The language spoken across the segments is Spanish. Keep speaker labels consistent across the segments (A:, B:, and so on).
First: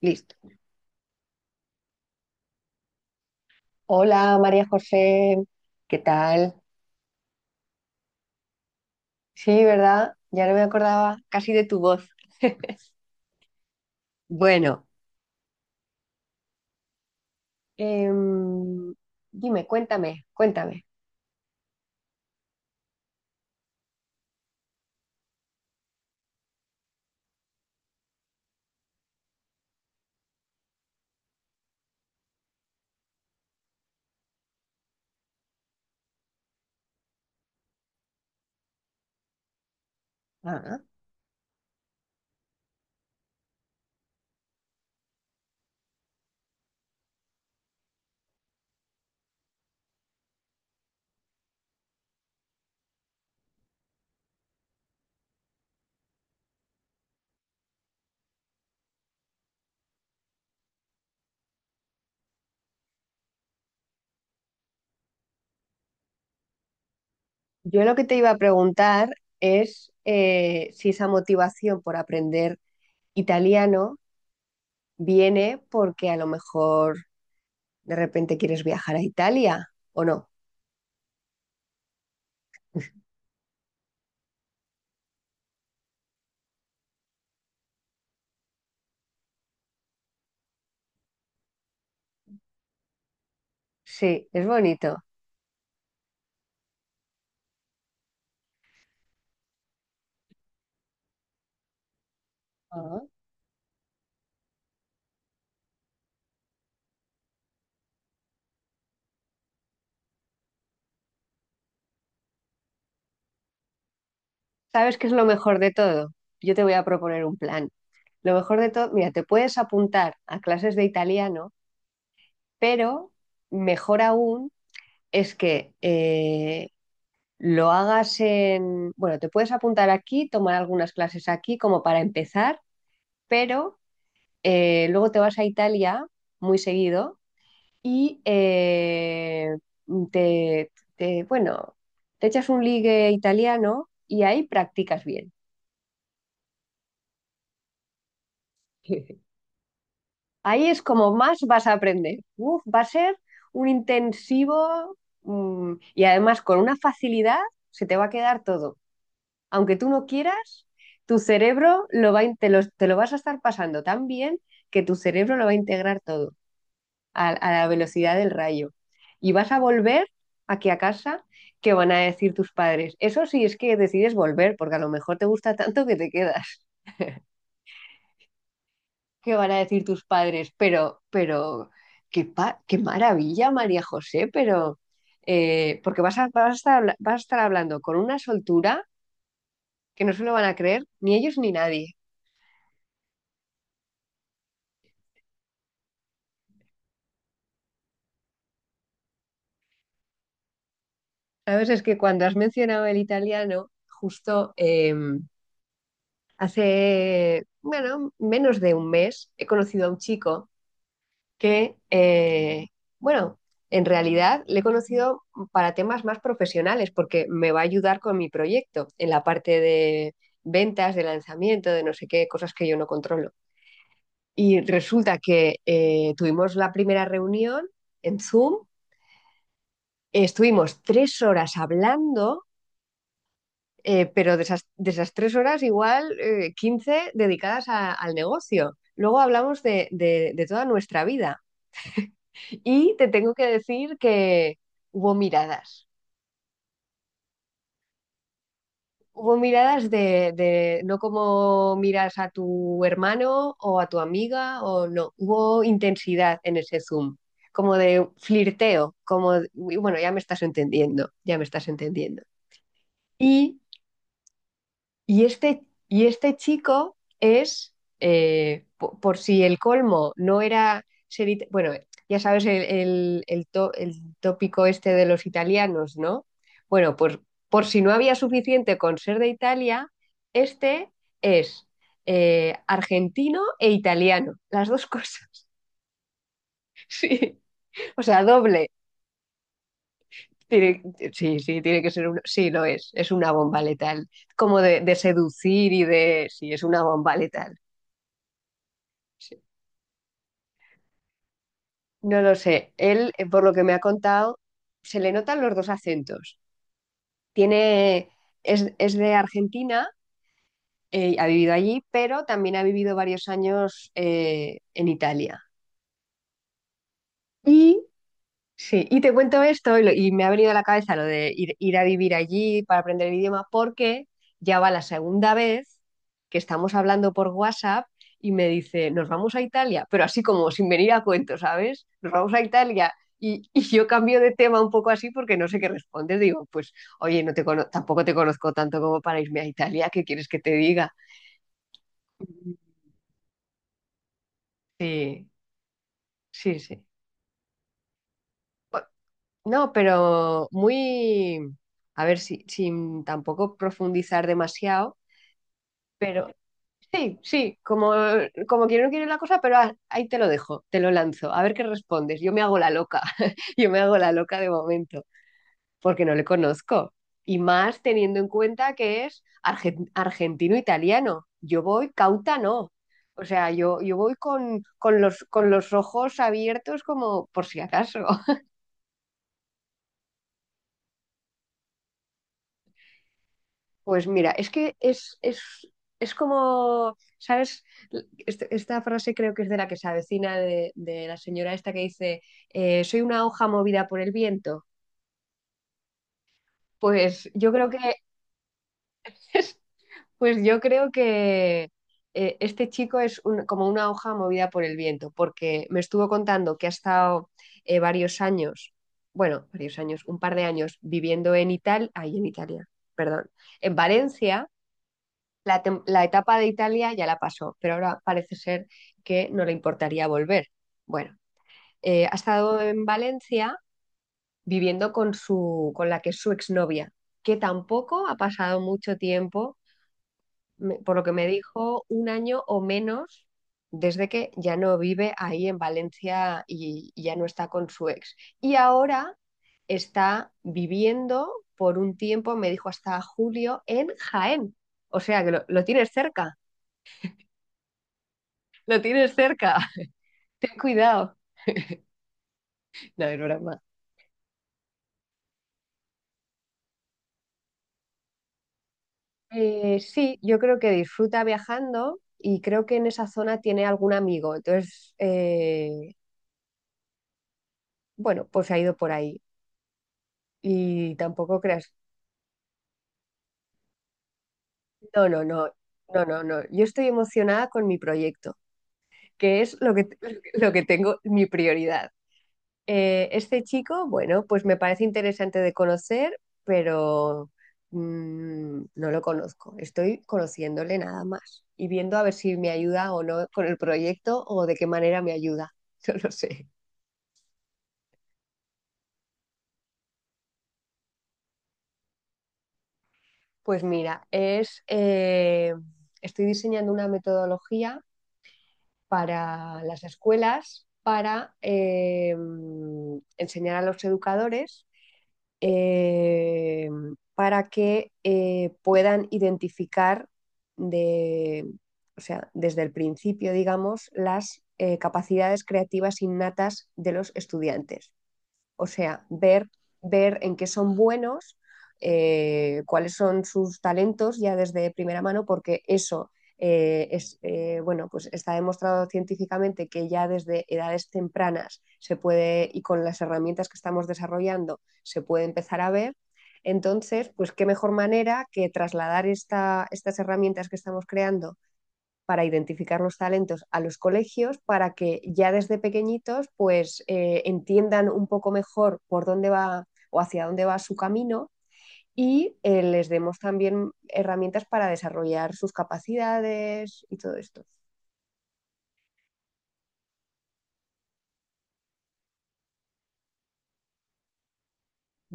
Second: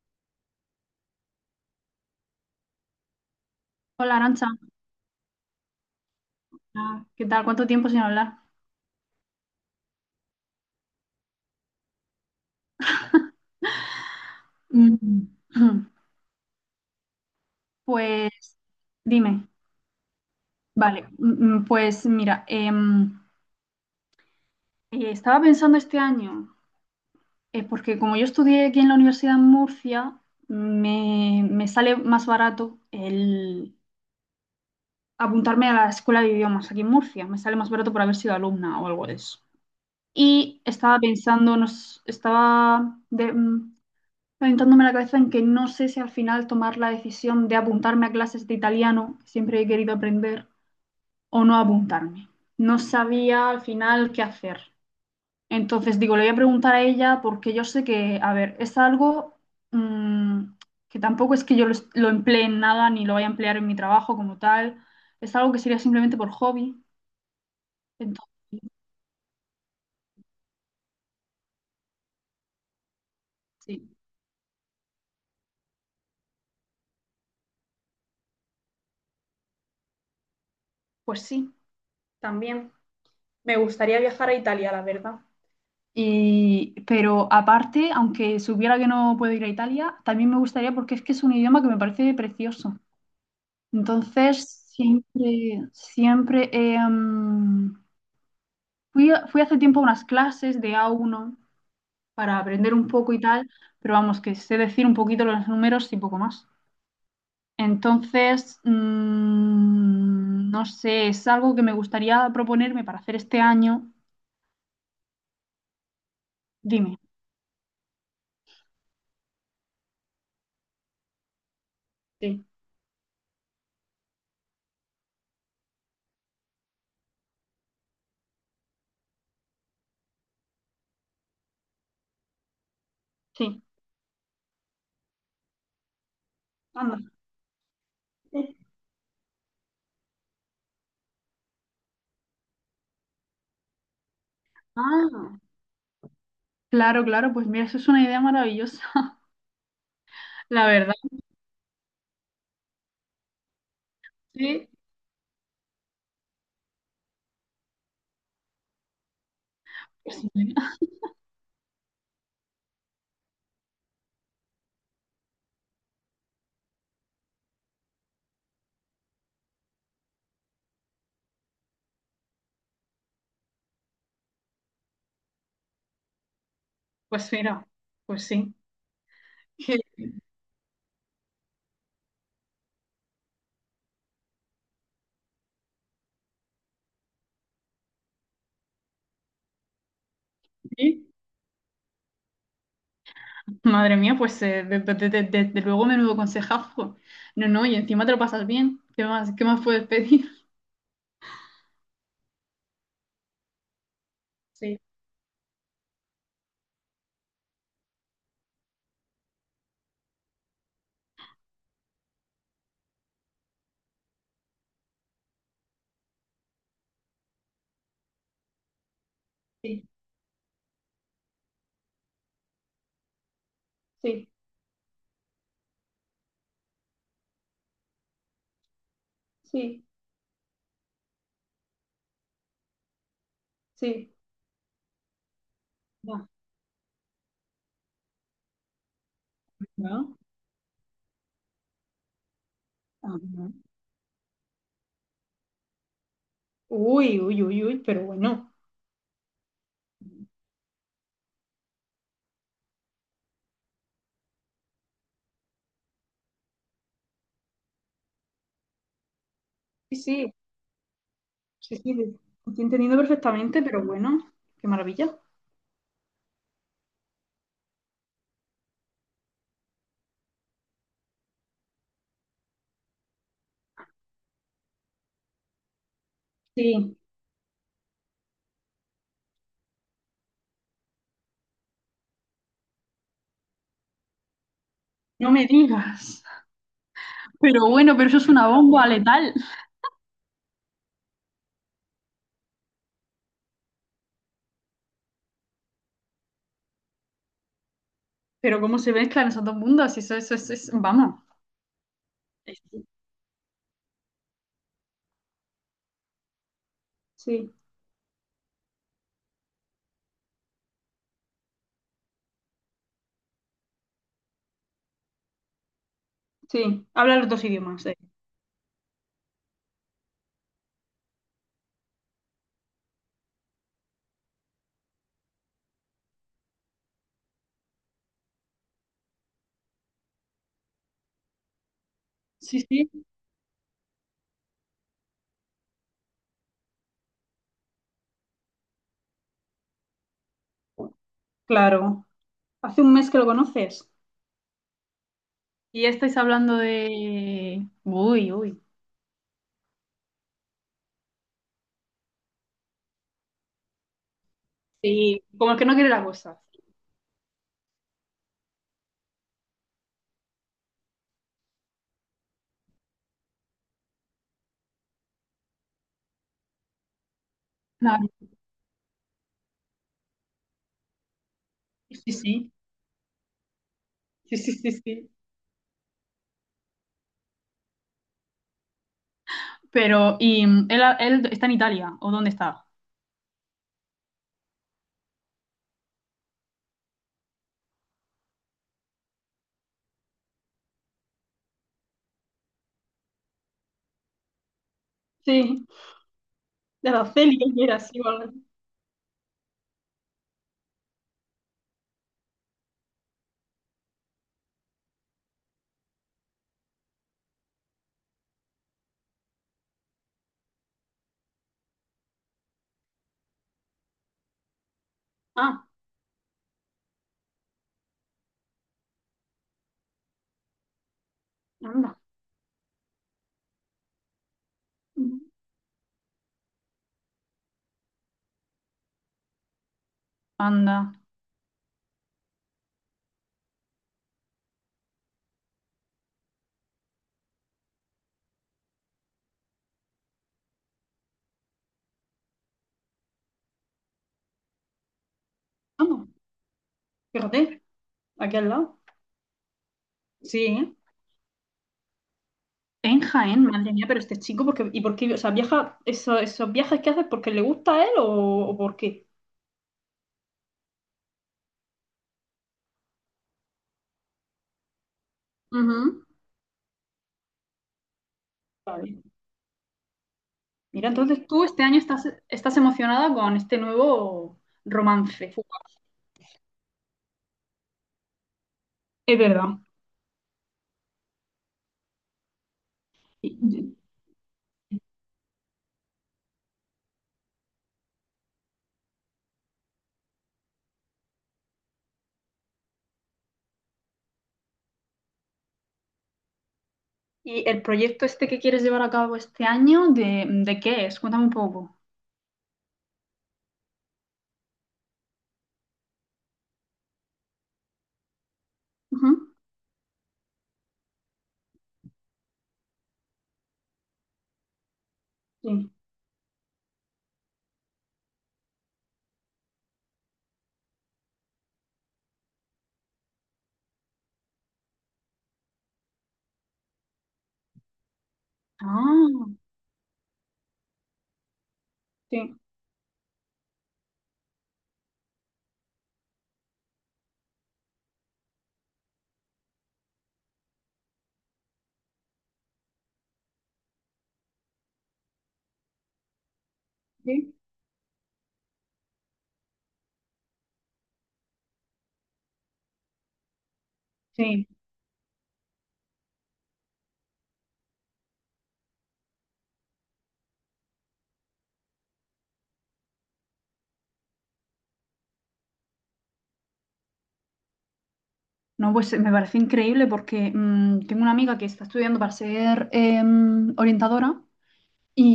A: Listo.
B: Hola,
A: Hola
B: Arancha.
A: María José, ¿qué tal?
B: ¿Qué tal? ¿Cuánto tiempo sin hablar?
A: Sí, ¿verdad? Ya no me acordaba casi de tu voz. Bueno,
B: Mm. Pues
A: em,
B: dime.
A: dime, cuéntame.
B: Vale, pues mira, estaba pensando este año, porque como yo estudié aquí en la Universidad de Murcia, me sale más barato el apuntarme a la escuela de idiomas aquí en Murcia, me sale más barato por haber sido alumna o algo de eso. Y
A: Ah,
B: estaba pensando, nos, estaba de- mm, aventándome la cabeza en que no sé si al final tomar la decisión de apuntarme a clases de italiano, que siempre he querido aprender, o no apuntarme. No sabía al final qué hacer. Entonces digo, le voy a preguntar a ella porque yo sé que, a ver, es algo mm, que tampoco es que lo emplee en nada ni lo vaya a emplear en mi trabajo como tal. Es algo que sería simplemente por hobby.
A: yo lo que te iba
B: Entonces,
A: a preguntar es si esa motivación por aprender
B: sí,
A: italiano viene porque a lo mejor de repente quieres viajar a Italia o no.
B: pues sí, también. Me gustaría viajar a Italia, la verdad. Y, pero aparte, aunque supiera que no puedo ir a Italia, también me gustaría porque es que es un idioma que me parece precioso.
A: Sí, es
B: Entonces,
A: bonito.
B: siempre, siempre fui hace tiempo a unas clases de A1 para aprender un poco y tal, pero vamos, que sé decir un poquito los números y poco más. Entonces, no sé, es algo que me gustaría proponerme para hacer este año.
A: ¿Sabes qué es lo mejor de todo? Yo te voy a
B: Dime.
A: proponer un plan. Lo mejor de todo, mira, te puedes apuntar a clases de italiano,
B: Sí,
A: pero mejor aún es que lo hagas en... Bueno, te puedes apuntar aquí, tomar algunas clases aquí como para empezar,
B: sí,
A: pero luego te vas a Italia muy
B: anda.
A: seguido y bueno, te echas un ligue italiano y ahí practicas bien.
B: Ah. Claro, claro, pues mira, eso es una idea maravillosa.
A: Ahí
B: La
A: es
B: verdad,
A: como más vas a aprender. Uf, va a ser un
B: sí.
A: intensivo, y además con una facilidad se te va a quedar todo. Aunque tú no
B: Pues
A: quieras,
B: mira,
A: tu cerebro lo va, te lo vas a estar pasando tan bien que tu cerebro lo va a integrar todo a la velocidad del rayo. Y vas a volver aquí a casa, ¿que van a decir tus padres? Eso sí es que decides volver, porque a lo mejor te gusta tanto que te quedas.
B: pues mira, pues sí.
A: Qué van a
B: Que-
A: decir tus padres, pero, qué, qué maravilla, María José, pero, porque vas a, vas a estar, vas a estar hablando con una soltura que no se lo van a creer
B: Sí.
A: ni ellos ni nadie.
B: Madre mía, pues desde luego menudo consejazo. No, no, y encima te lo pasas bien. Qué más puedes pedir?
A: Sabes, es que cuando has mencionado el italiano, justo
B: Sí,
A: hace, bueno, menos de un mes he conocido a un chico que, bueno, en realidad le he conocido para temas más profesionales porque me va a ayudar con mi proyecto en la parte
B: sí,
A: de ventas, de lanzamiento, de no sé qué, cosas que yo no controlo.
B: sí,
A: Y resulta que tuvimos la primera reunión en Zoom,
B: sí,
A: estuvimos 3 horas hablando,
B: sí.
A: pero de esas 3 horas igual
B: Ya.
A: 15 dedicadas al negocio. Luego hablamos de,
B: ¿No?
A: de toda nuestra vida. Y te
B: Ah,
A: tengo que
B: no.
A: decir que hubo miradas.
B: Uy, uy, uy, uy, pero bueno.
A: Hubo miradas de no como miras a tu hermano o a tu amiga o no. Hubo intensidad en ese Zoom, como de flirteo, como, de, "Uy,
B: Sí,
A: bueno, ya me
B: sí,
A: estás entendiendo, ya me estás
B: sí, sí, lo
A: entendiendo."
B: estoy entendiendo
A: Y
B: perfectamente, pero bueno, qué maravilla.
A: Y este, y este chico es, por, si el colmo no era ser, bueno, ya sabes el, el el tópico este de los italianos, ¿no? Bueno,
B: Sí,
A: pues por si no había suficiente con ser de Italia, este es argentino e italiano, las dos
B: no me
A: cosas,
B: digas.
A: sí,
B: Pero bueno,
A: o
B: pero eso
A: sea,
B: es una
A: doble.
B: bomba letal.
A: Tiene- sí, sí, tiene que ser uno, sí, lo es una bomba letal, como de seducir y de, sí, es una bomba letal.
B: Pero cómo se mezclan
A: Sí.
B: esos dos mundos, eso es, vamos.
A: No lo
B: Es-
A: sé. Él, por lo que me ha contado, se le notan los dos acentos.
B: Sí,
A: Tiene, es de Argentina, ha vivido allí, pero también ha vivido varios años en Italia.
B: sí, habla los dos
A: Y
B: idiomas.
A: sí, y te cuento esto y, y me ha venido a la cabeza lo de ir, ir a vivir allí para aprender el idioma, porque ya va la segunda vez que estamos hablando por WhatsApp y me dice, nos vamos a Italia, pero así como sin venir a cuento, ¿sabes? Nos vamos a
B: Sí, sí,
A: Italia. Y yo cambio de tema un poco así porque no sé qué responder. Digo, pues, oye, tampoco te conozco tanto como para irme a Italia, ¿qué quieres que te diga?
B: claro. Hace un mes que lo conoces.
A: Sí,
B: Y ya estáis hablando
A: sí, sí.
B: de... Uy, uy.
A: No, pero muy, a ver, si, sin tampoco profundizar demasiado,
B: Sí, como el que no quiere la
A: pero
B: cosa.
A: sí, sí, como, como quiero no quiero la cosa, pero ahí te lo dejo, te lo lanzo, a ver qué respondes. Yo me hago la loca, yo me hago la loca de momento, porque no le conozco. Y más
B: No,
A: teniendo en cuenta que es argentino-italiano. Yo voy
B: sí,
A: cauta,
B: sí,
A: no. O sea, yo voy
B: sí, sí, sí, sí.
A: con los ojos abiertos como por si acaso.
B: Pero, ¿y él está en Italia? ¿O dónde está?
A: Pues mira, es que es como, ¿sabes? Esta frase creo que es de La que se avecina de la señora esta que dice, soy una hoja movida por el viento.
B: Sí, de
A: Pues
B: Araceli,
A: yo
B: él
A: creo
B: era
A: que,
B: así. O algo. Así.
A: pues yo creo que este chico es como una hoja movida por el viento, porque me estuvo contando que ha estado varios años, bueno, varios años, un par de años viviendo en Italia, ahí en Italia, perdón, en Valencia la,
B: Ah,
A: la etapa de Italia ya la pasó, pero ahora parece ser que no le importaría volver. Bueno,
B: anda.
A: ha estado en Valencia viviendo con
B: Ujú.
A: su, con la que es su exnovia, que tampoco ha pasado mucho tiempo,
B: Anda.
A: por lo que me dijo, 1 año o menos desde que ya no vive ahí en Valencia y ya no está con su ex. Y ahora está viviendo por un tiempo, me dijo hasta julio, en Jaén. O sea que lo tienes
B: Vamos,
A: cerca.
B: fíjate, aquí al
A: Lo
B: lado.
A: tienes cerca,
B: Sí,
A: ten
B: ¿eh?
A: cuidado.
B: En
A: No, era
B: Jaén,
A: broma.
B: madre mía, pero este chico, porque, ¿y por qué? O sea, viaja, esos viajes que haces, ¿porque le gusta a él o por qué?
A: Sí, yo creo que disfruta viajando y creo que en esa zona tiene algún amigo. Entonces,
B: Ujú.
A: bueno, pues ha ido por
B: Vale.
A: ahí.
B: Mira,
A: Y
B: entonces
A: tampoco
B: tú este
A: creas,
B: año estás, estás emocionada con este nuevo
A: no, no,
B: romance.
A: no, no, no, no. Yo estoy emocionada con mi proyecto,
B: Es
A: que es
B: verdad.
A: lo que, lo que tengo, mi prioridad. Este
B: ¿Y,
A: chico, bueno, pues me parece interesante de conocer, pero no lo conozco. Estoy conociéndole nada más y viendo a ver si me ayuda o no con el proyecto o de qué manera me ayuda. No lo sé.
B: y el proyecto este que quieres llevar a cabo este año, de qué es? Cuéntame un poco.
A: Pues mira, es, estoy diseñando una metodología
B: Ujú.
A: para las escuelas para enseñar a los educadores
B: Sí.
A: eh, para que puedan identificar de, o sea, desde el principio, digamos, las capacidades creativas innatas de los estudiantes. O sea,
B: Ah,
A: ver, ver en qué son buenos,
B: sí,
A: cuáles son sus talentos ya desde primera mano, porque eso es, bueno, pues está demostrado científicamente que ya desde edades tempranas se puede, y con las herramientas que estamos desarrollando, se puede empezar a ver. Entonces, pues
B: sí,
A: qué mejor manera que trasladar esta, estas herramientas que estamos creando para identificar los talentos a los colegios
B: sí.
A: para que ya desde pequeñitos pues entiendan un poco mejor por dónde va o hacia dónde va su camino y les demos también herramientas para desarrollar sus capacidades y todo esto.
B: No, pues me parece increíble porque tengo una amiga que está estudiando para ser orientadora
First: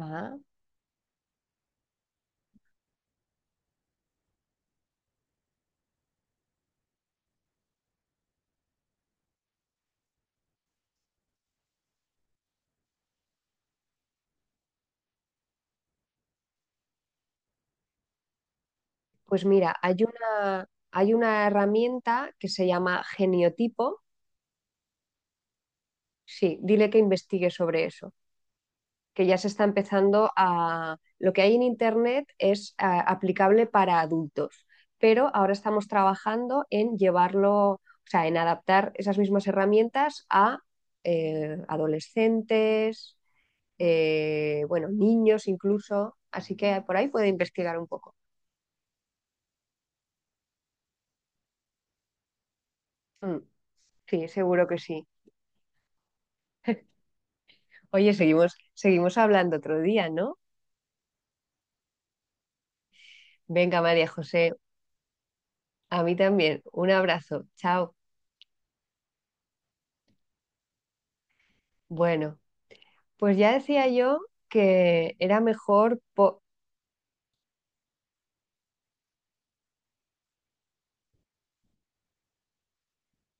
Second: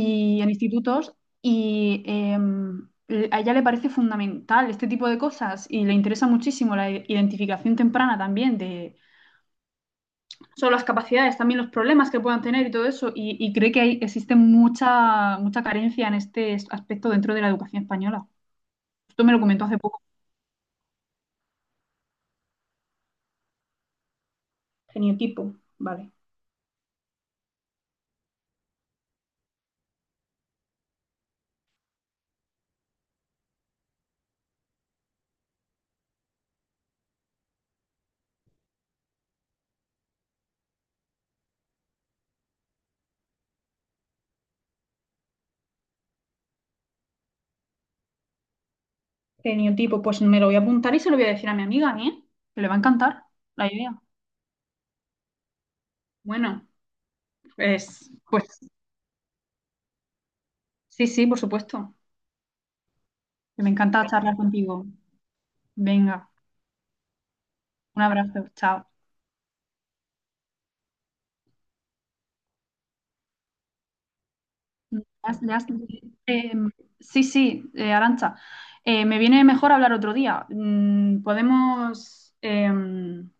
A: Ah,
B: en institutos y a ella le parece fundamental este tipo de cosas y le interesa muchísimo la identificación temprana también de no solo las capacidades, también los problemas que puedan tener y todo eso y cree que existe mucha, mucha carencia en este aspecto dentro de la educación española. Esto me lo
A: pues
B: comentó
A: mira,
B: hace poco.
A: hay una herramienta que se llama geniotipo.
B: Geniotipo, vale.
A: Sí, dile que investigue sobre eso. Que ya se está empezando a... Lo que hay en Internet es aplicable para adultos, pero ahora estamos trabajando en llevarlo, o sea, en adaptar esas mismas herramientas a adolescentes, bueno, niños incluso, así que por ahí puede investigar un poco.
B: Geniotipo, pues me lo voy a apuntar y se lo voy a decir a mi amiga, ¿eh? Que le va a encantar
A: Mm,
B: la idea.
A: sí, seguro que sí.
B: Bueno, pues,
A: Oye,
B: pues
A: seguimos, seguimos hablando otro día, ¿no?
B: sí, sí, por supuesto. Me
A: Venga, María
B: encanta charlar
A: José,
B: contigo.
A: a mí
B: Venga,
A: también. Un abrazo. Chao.
B: un abrazo, chao.
A: Bueno. Pues ya decía yo
B: Le
A: que era
B: has- le has-
A: mejor
B: eh, sí, sí, Arantxa, me viene mejor hablar otro día. Podemos... em,